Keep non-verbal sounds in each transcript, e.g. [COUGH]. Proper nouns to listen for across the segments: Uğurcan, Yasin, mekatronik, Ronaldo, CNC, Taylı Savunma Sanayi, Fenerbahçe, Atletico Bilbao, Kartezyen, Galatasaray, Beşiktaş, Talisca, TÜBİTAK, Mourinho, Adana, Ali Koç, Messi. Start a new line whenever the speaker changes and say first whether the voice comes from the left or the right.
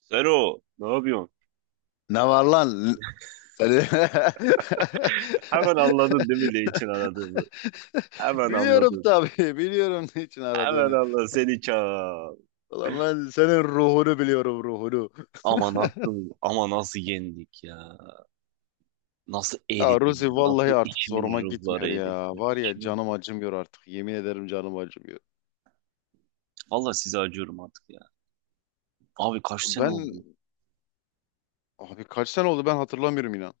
right: Sero, ne yapıyorsun?
left: Ne var lan? Seni- [LAUGHS]
right: [LAUGHS] Hemen anladın değil mi ne için aradığımı? Hemen
left: Biliyorum
right: anladın.
left: tabii. Biliyorum niçin
right: Hemen
left: aradığını.
right: anladın. Seni çağır.
left: Ulan ben senin ruhunu biliyorum ruhunu.
right: Ama nasıl yendik ya? Nasıl
left: Ya Ruzi
right: eridin? Nasıl
left: vallahi artık zoruma
right: içimin
left: gitmiyor
right: ruhları eridi?
left: ya.
right: Böyle
left: Var ya
right: İçimin.
left: canım acımıyor artık. Yemin ederim canım acımıyor.
right: Valla size acıyorum artık ya. Abi kaç sene
left: Ben
right: oldu?
left: abi kaç sene oldu ben hatırlamıyorum inan.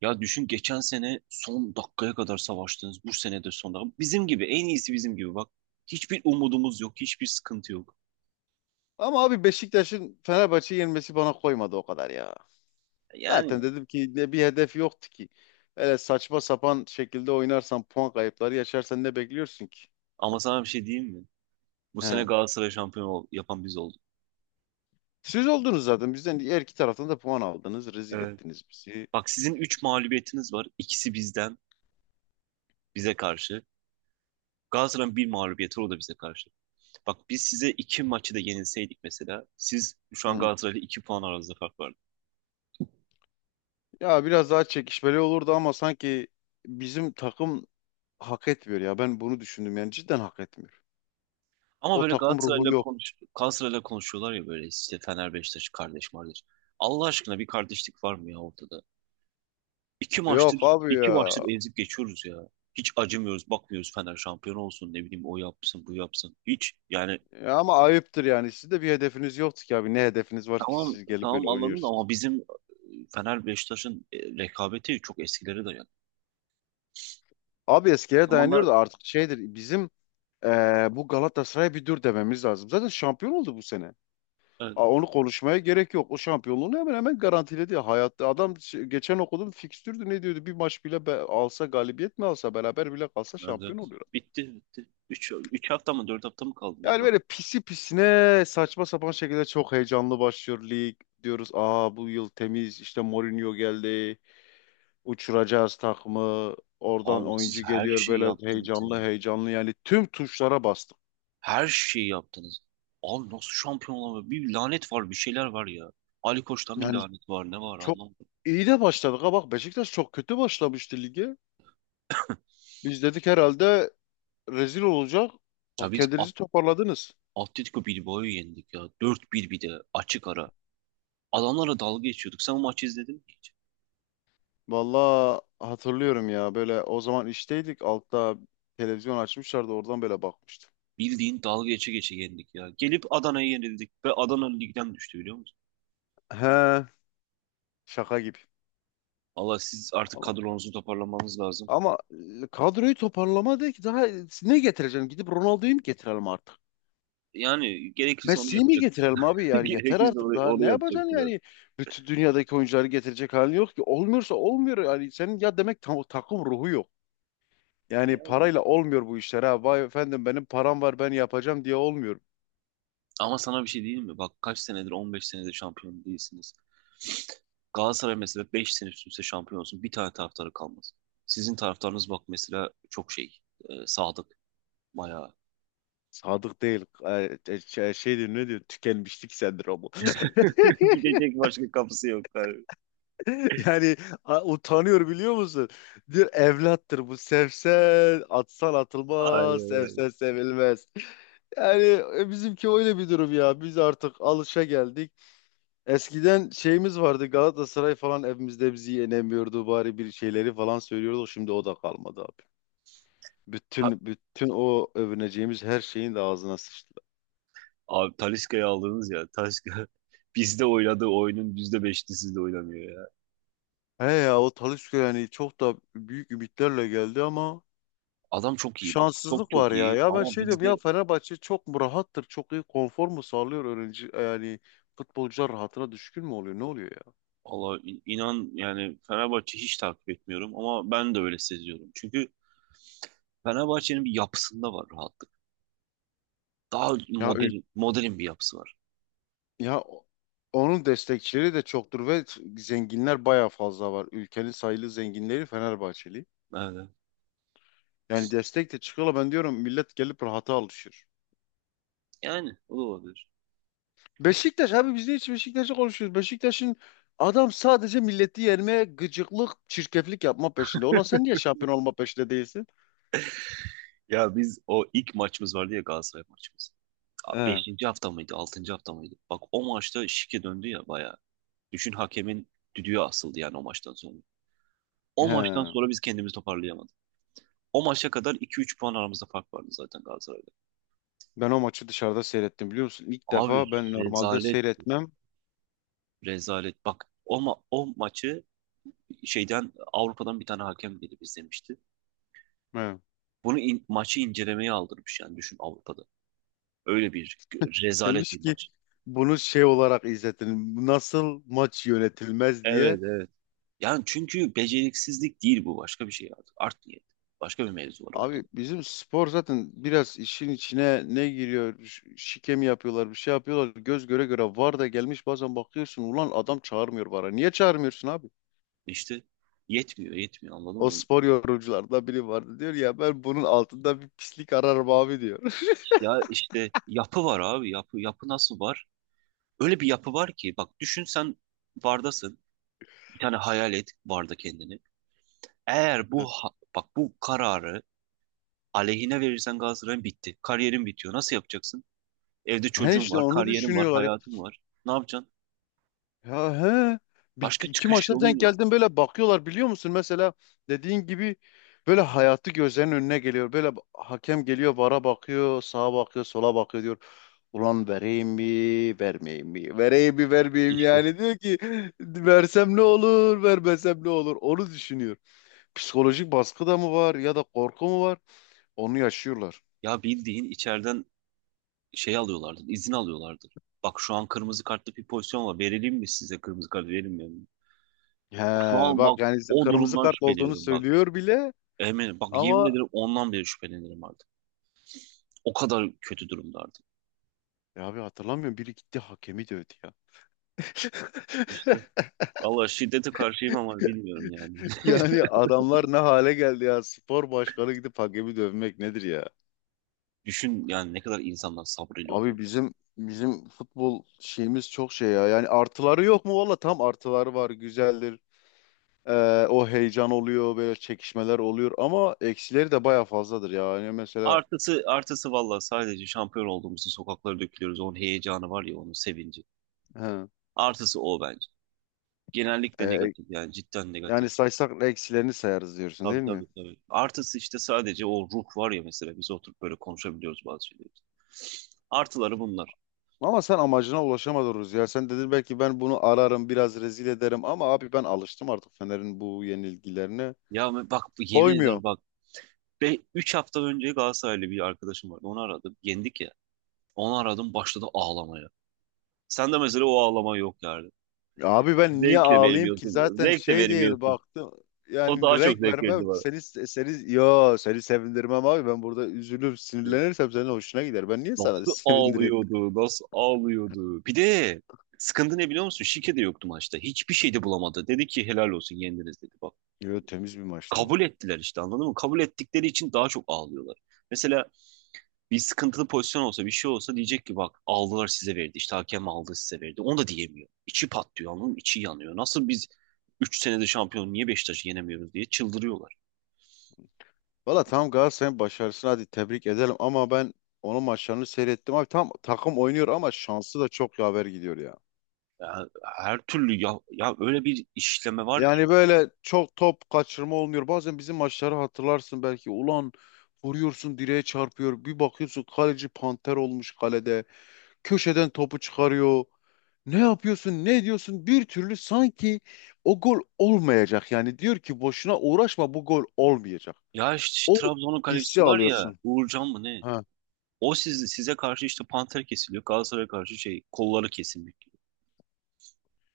right: Ya düşün, geçen sene son dakikaya kadar savaştınız. Bu sene de son dakika. Bizim gibi, en iyisi bizim gibi bak. Hiçbir umudumuz yok, hiçbir sıkıntı yok.
left: Ama abi Beşiktaş'ın Fenerbahçe'yi yenmesi bana koymadı o kadar ya. Zaten
right: Yani
left: dedim ki ne bir hedef yoktu ki. Öyle saçma sapan şekilde oynarsan puan kayıpları yaşarsan ne bekliyorsun ki?
right: ama sana bir şey diyeyim mi? Bu sene
left: He.
right: Galatasaray yapan biz olduk.
left: Siz oldunuz zaten bizden her iki taraftan da puan aldınız. Rezil
right: Evet.
left: ettiniz bizi.
right: Bak, sizin 3 mağlubiyetiniz var. İkisi bizden, bize karşı. Galatasaray'ın bir mağlubiyeti, o da bize karşı. Bak, biz size iki maçı da yenilseydik mesela, siz şu an
left: Hı.
right: Galatasaray'la 2 puan aranızda fark vardı.
left: Ya biraz daha çekişmeli olurdu ama sanki bizim takım hak etmiyor ya. Ben bunu düşündüm yani cidden hak etmiyor.
right: Ama
left: O
right: böyle
left: takım ruhu yok.
right: Galatasaray'la konuşuyorlar ya, böyle işte, Fener Beşiktaş kardeş kardeş. Allah aşkına bir kardeşlik var mı ya ortada? İki
left: Yok
right: maçtır
left: abi
right: iki
left: ya.
right: maçtır ezip geçiyoruz ya. Hiç acımıyoruz, bakmıyoruz. Fener şampiyon olsun, ne bileyim, o yapsın, bu yapsın. Hiç yani.
left: Ya ama ayıptır yani. Siz de bir hedefiniz yoktu ki abi. Ne hedefiniz var ki
right: Tamam
left: siz gelip
right: tamam,
left: böyle
right: anladım da
left: oynuyorsunuz.
right: ama bizim Fener Beşiktaş'ın rekabeti çok eskilere dayanıyor.
left: Abi
right: O
left: eskiye
right: zamanlar
left: dayanıyor da artık şeydir bizim. Bu Galatasaray'a bir dur dememiz lazım. Zaten şampiyon oldu bu sene.
right: evet,
left: Onu konuşmaya gerek yok. O şampiyonluğunu hemen hemen garantiledi. Hayatta adam geçen okudum fikstürdü ne diyordu? Bir maç bile alsa galibiyet mi alsa beraber bile kalsa
right: evet,
left: şampiyon
right: evet.
left: oluyor.
right: Bitti bitti. Üç hafta mı, 4 hafta mı kaldı, ne
left: Yani
right: kaldı?
left: böyle pisi pisine saçma sapan şekilde çok heyecanlı başlıyor lig. Diyoruz aa bu yıl temiz işte Mourinho geldi. Uçuracağız takımı. Oradan
right: Abi siz
left: oyuncu
right: her
left: geliyor
right: şeyi
left: böyle
right: yaptınız ya.
left: heyecanlı heyecanlı yani tüm tuşlara bastık.
right: Her şeyi yaptınız. Abi nasıl şampiyon olamıyor? Bir lanet var, bir şeyler var ya. Ali Koç'tan bir
left: Yani
right: lanet var, ne var,
left: çok
right: anlamadım.
left: iyi de başladık ha bak Beşiktaş çok kötü başlamıştı lige. Biz dedik herhalde rezil olacak.
right: Ya
left: Bak
right: biz A-
left: kendinizi toparladınız.
right: Atletico Bilbao'yu yendik ya. Dört 1 bir de açık ara. Adamlara dalga geçiyorduk. Sen o maçı izledin mi hiç?
left: Vallahi hatırlıyorum ya böyle o zaman işteydik altta televizyon açmışlardı oradan böyle bakmıştım.
right: Bildiğin dalga geçe geçe yendik ya. Gelip Adana'ya yenildik ve Adana ligden düştü, biliyor musun?
left: He. Şaka gibi.
right: Allah, siz artık
left: Ama,
right: kadronuzu toparlamanız lazım.
left: ama Kadroyu toparlama değil ki daha ne getireceksin? Gidip Ronaldo'yu mu getirelim artık?
right: Yani gerekirse onu
left: Messi'yi mi
right: yapacaktık.
left: getirelim abi?
right: [LAUGHS]
left: Yani yeter
right: Gerekirse
left: artık
right: onu,
left: daha ne
right: onu
left: yapacaksın
right: yapacaktılar.
left: yani? Bütün dünyadaki oyuncuları getirecek halin yok ki. Olmuyorsa olmuyor yani senin ya demek tam, takım ruhu yok. Yani
right: Ya.
left: parayla olmuyor bu işler ha. Vay efendim benim param var ben yapacağım diye olmuyor.
right: Ama sana bir şey diyeyim mi? Bak, kaç senedir, 15 senedir şampiyon değilsiniz. Galatasaray mesela 5 sene üst üste şampiyon olsun, bir tane taraftarı kalmaz. Sizin taraftarınız bak mesela çok şey. Sadık. Bayağı.
left: Sadık değil. Şey diyor ne diyor? Tükenmişlik sendromu.
right: [LAUGHS] Gidecek başka kapısı yok, abi.
left: [LAUGHS] Yani utanıyor biliyor musun? Diyor evlattır bu. Sevsen atsan atılmaz.
right: Aynen öyle.
left: Sevsen sevilmez. Yani bizimki öyle bir durum ya. Biz artık alışa geldik. Eskiden şeyimiz vardı. Galatasaray falan evimizde bizi yenemiyordu. Bari bir şeyleri falan söylüyorduk. Şimdi o da kalmadı abi. Bütün o övüneceğimiz her şeyin de ağzına sıçtı.
right: Abi Talisca'yı aldınız ya. Talisca [LAUGHS] bizde oynadığı oyunun %5'ini sizde oynamıyor ya.
left: He ya o Talisca yani çok da büyük ümitlerle geldi ama
right: Adam çok iyi bak. Çok
left: şanssızlık
right: çok
left: var ya.
right: iyi,
left: Ya ben
right: ama
left: şey diyorum ya
right: bizde.
left: Fenerbahçe çok mu rahattır? Çok iyi konfor mu sağlıyor öğrenci yani futbolcular rahatına düşkün mü oluyor? Ne oluyor ya?
right: Allah, inan yani, Fenerbahçe hiç takip etmiyorum ama ben de öyle seziyorum. Çünkü Fenerbahçe'nin bir yapısında var rahatlık. Daha
left: Ya ül-
right: modern, modern bir yapısı var.
left: ya o- Onun destekçileri de çoktur ve zenginler bayağı fazla var. Ülkenin sayılı zenginleri Fenerbahçeli.
right: Evet.
left: Yani destek de çıkıyorlar. Ben diyorum millet gelip rahata alışır.
right: Yani o da olabilir.
left: Beşiktaş abi biz de hiç Beşiktaş'ı konuşuyoruz. Beşiktaş'ın adam sadece milleti yermeye gıcıklık, çirkeflik yapma peşinde. Ulan sen niye şampiyon olma peşinde değilsin?
right: Ya, biz o ilk maçımız vardı ya, Galatasaray maçımız. Abi
left: He,
right: beşinci hafta mıydı, altıncı hafta mıydı? Bak, o maçta şike döndü ya bayağı. Düşün, hakemin düdüğü asıldı yani o maçtan sonra. O maçtan
left: he.
right: sonra biz kendimizi toparlayamadık. O maça kadar 2-3 puan aramızda fark vardı zaten Galatasaray'da.
left: Ben o maçı dışarıda seyrettim biliyor musun? İlk
right: Abi
left: defa ben normalde
right: rezalet,
left: seyretmem.
right: rezalet. Bak o maçı, şeyden, Avrupa'dan bir tane hakem gelip izlemişti.
left: He.
right: Bunu maçı incelemeye aldırmış, yani düşün, Avrupa'da. Öyle bir rezalet
left: Demiş
right: bir
left: ki
right: maç.
left: bunu şey olarak izletin. Nasıl maç yönetilmez diye.
right: Evet evet. Yani çünkü beceriksizlik değil bu, başka bir şey artık. Art niyet. Başka bir mevzu var
left: Abi
right: ortada.
left: bizim spor zaten biraz işin içine ne giriyor, şike mi yapıyorlar, bir şey yapıyorlar. Göz göre göre var da gelmiş bazen bakıyorsun ulan adam çağırmıyor vara. Niye çağırmıyorsun abi?
right: İşte yetmiyor yetmiyor, anladın
left: O
right: mı?
left: spor yorumculardan biri vardı diyor ya ben bunun altında bir pislik ararım abi diyor.
right: Ya işte yapı var abi, yapı yapı nasıl var? Öyle bir yapı var ki, bak düşün sen, bardasın. Bir tane hayal et barda kendini. Eğer bu
left: [LAUGHS]
right: bak, bu kararı aleyhine verirsen Galatasaray'ın, bitti. Kariyerin bitiyor. Nasıl yapacaksın? Evde
left: He
right: çocuğun
left: işte
right: var,
left: onu
right: kariyerin var,
left: düşünüyorlar ya.
right: hayatın var. Ne yapacaksın?
left: Ya he bir,
right: Başka
left: iki
right: çıkış
left: maçta
right: yolun
left: denk
right: yok.
left: geldim böyle bakıyorlar biliyor musun? Mesela dediğin gibi böyle hayatı gözlerinin önüne geliyor. Böyle hakem geliyor vara bakıyor, sağa bakıyor, sola bakıyor diyor. Ulan vereyim mi, vermeyeyim mi? Vereyim mi, vermeyeyim mi?
right: İşte
left: Yani diyor ki versem ne olur, vermesem ne olur? Onu düşünüyor. Psikolojik baskı da mı var ya da korku mu var? Onu yaşıyorlar.
right: ya, bildiğin içeriden şey alıyorlardı, izin alıyorlardı. Bak, şu an kırmızı kartlı bir pozisyon var. Verelim mi? Size kırmızı kart verilmiyor mu?
left: He,
right: Şu an
left: bak
right: bak,
left: yani işte
right: o
left: kırmızı
right: durumdan
left: kart olduğunu
right: şüpheleniyorum bak.
left: söylüyor bile
right: Eminim bak, yemin
left: ama
right: ederim, ondan beri şüphelenirim artık. O kadar kötü durumda artık.
left: ya abi hatırlamıyorum biri gitti hakemi dövdü ya.
right: İşte,
left: [LAUGHS]
right: valla şiddete karşıyım ama bilmiyorum yani. [LAUGHS]
left: Yani adamlar ne hale geldi ya. Spor başkanı gidip hakemi dövmek nedir ya?
right: Düşün yani, ne kadar insanlar sabrıyla
left: Abi
right: oynuyorlar.
left: bizim bizim futbol şeyimiz çok şey ya. Yani artıları yok mu? Valla tam artıları var. Güzeldir. O heyecan oluyor. Böyle çekişmeler oluyor. Ama eksileri de baya fazladır ya. Yani mesela
right: Artısı artısı valla, sadece şampiyon olduğumuzu sokaklara dökülüyoruz. Onun heyecanı var ya, onun sevinci.
left: he,
right: Artısı o bence. Genellikle
left: e,
right: negatif, yani cidden
left: yani
right: negatif.
left: saysak eksilerini sayarız diyorsun
right: Tabii
left: değil mi?
right: tabii tabii. Artısı işte sadece o ruh var ya, mesela biz oturup böyle konuşabiliyoruz bazı şeyleri. Artıları bunlar.
left: Ama sen amacına ulaşamadınız ya. Sen dedin belki ben bunu ararım biraz rezil ederim. Ama abi ben alıştım artık Fener'in bu yenilgilerine.
right: Bak, yemin ederim
left: Koymuyor.
right: bak, 3 hafta önce Galatasaraylı bir arkadaşım vardı. Onu aradım. Yendik ya. Onu aradım, başladı ağlamaya. Sen de mesela o ağlama yok yani.
left: Ya abi ben niye
right: Zevk de
left: ağlayayım ki
right: vermiyorsun böyle.
left: zaten
right: Zevk de
left: şey değil
right: vermiyorsun.
left: baktım
right: O
left: yani
right: daha çok
left: renk
right: zevk verdi
left: vermem
right: bana.
left: seni sevindirmem abi ben burada üzülür sinirlenirsem senin hoşuna gider ben niye sana [LAUGHS]
right: Nasıl
left: sevindireyim?
right: ağlıyordu, nasıl ağlıyordu. Bir de sıkıntı ne biliyor musun? Şike de yoktu maçta. Hiçbir şey de bulamadı. Dedi ki, helal olsun, yendiniz, dedi. Bak,
left: Yo temiz bir maçtı o.
right: kabul ettiler işte, anladın mı? Kabul ettikleri için daha çok ağlıyorlar. Mesela bir sıkıntılı pozisyon olsa, bir şey olsa, diyecek ki bak, aldılar size verdi. İşte hakem aldı size verdi. Onu da diyemiyor. İçi patlıyor, anladın mı? İçi yanıyor. Nasıl biz 3 senede şampiyon, niye Beşiktaş'ı yenemiyoruz diye çıldırıyorlar.
left: Valla tamam Galatasaray'ın başarısını hadi tebrik edelim ama ben onun maçlarını seyrettim abi tam takım oynuyor ama şansı da çok yaver gidiyor ya.
right: Ya, her türlü ya, öyle bir işleme var
left: Yani
right: ki.
left: böyle çok top kaçırma olmuyor bazen bizim maçları hatırlarsın belki ulan vuruyorsun direğe çarpıyor bir bakıyorsun kaleci panter olmuş kalede. Köşeden topu çıkarıyor. Ne yapıyorsun, ne ediyorsun? Bir türlü sanki o gol olmayacak. Yani diyor ki boşuna uğraşma bu gol olmayacak.
right: Ya işte
left: O
right: Trabzon'un
left: hissi
right: kalecisi var ya,
left: alıyorsun.
right: Uğurcan mı ne?
left: Ha.
right: O size karşı işte panter kesiliyor. Galatasaray'a karşı şey, kolları kesilmek gibi.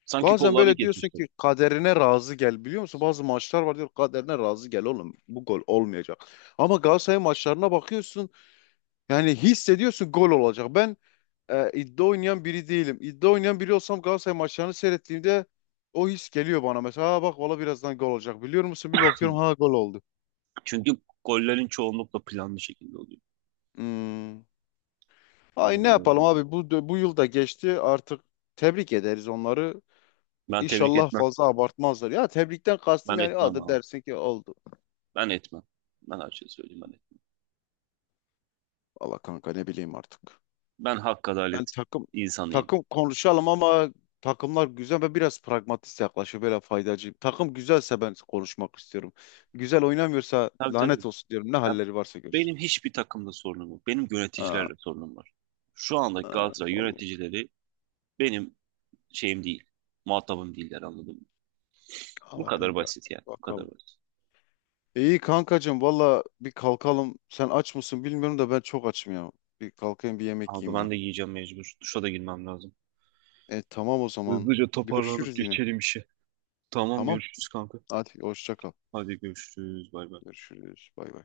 right: Sanki
left: Bazen
right: kollarını
left: böyle diyorsun
right: kesmişler.
left: ki kaderine razı gel biliyor musun? Bazı maçlar var diyor kaderine razı gel oğlum bu gol olmayacak. Ama Galatasaray maçlarına bakıyorsun yani hissediyorsun gol olacak. Ben iddia oynayan biri değilim. İddia oynayan biri olsam Galatasaray maçlarını seyrettiğimde o his geliyor bana. Mesela "Ha bak valla birazdan gol olacak biliyor musun? Bir bakıyorum ha gol oldu."
right: Çünkü gollerin çoğunlukla planlı şekilde oluyor.
left: Hmm. Ay ne
right: Vallahi
left: yapalım
right: öyle abi.
left: abi bu yıl da geçti artık tebrik ederiz onları.
right: Ben tebrik
left: İnşallah
right: etmem.
left: fazla abartmazlar. Ya tebrikten kastım
right: Ben
left: yani
right: etmem
left: adı
right: abi.
left: dersin ki oldu.
right: Ben etmem. Ben her şeyi söyleyeyim, ben etmem.
left: Valla kanka ne bileyim artık.
right: Ben hak
left: Ben
right: adalet
left: takım
right: insanıyım.
left: takım konuşalım ama takımlar güzel ve biraz pragmatist yaklaşıyor böyle faydacı. Takım güzelse ben konuşmak istiyorum. Güzel oynamıyorsa
right: Tabii tabii.
left: lanet olsun diyorum. Ne
right: Ya,
left: halleri varsa görsün.
right: benim hiçbir takımda sorunum yok. Benim yöneticilerle
left: Ha,
right: sorunum var. Şu andaki
left: ha,
right: Galatasaray
left: vallahi.
right: yöneticileri benim şeyim değil. Muhatabım değiller, anladın mı? Bu
left: Allah
right: kadar
left: kanka.
right: basit yani. Bu kadar
left: Bakalım.
right: basit.
left: İyi kankacığım valla bir kalkalım. Sen aç mısın bilmiyorum da ben çok açım ya. Bir kalkayım bir yemek
right: Abi
left: yiyeyim
right: ben
left: ben.
right: de yiyeceğim mecbur. Duşa da girmem lazım.
left: E tamam o zaman.
right: Hızlıca toparlanıp
left: Görüşürüz yine.
right: geçelim işe. Tamam,
left: Tamam.
right: görüşürüz kanka.
left: Hadi hoşça kal.
right: Hadi görüşürüz. Bay bay.
left: Görüşürüz. Bay bay.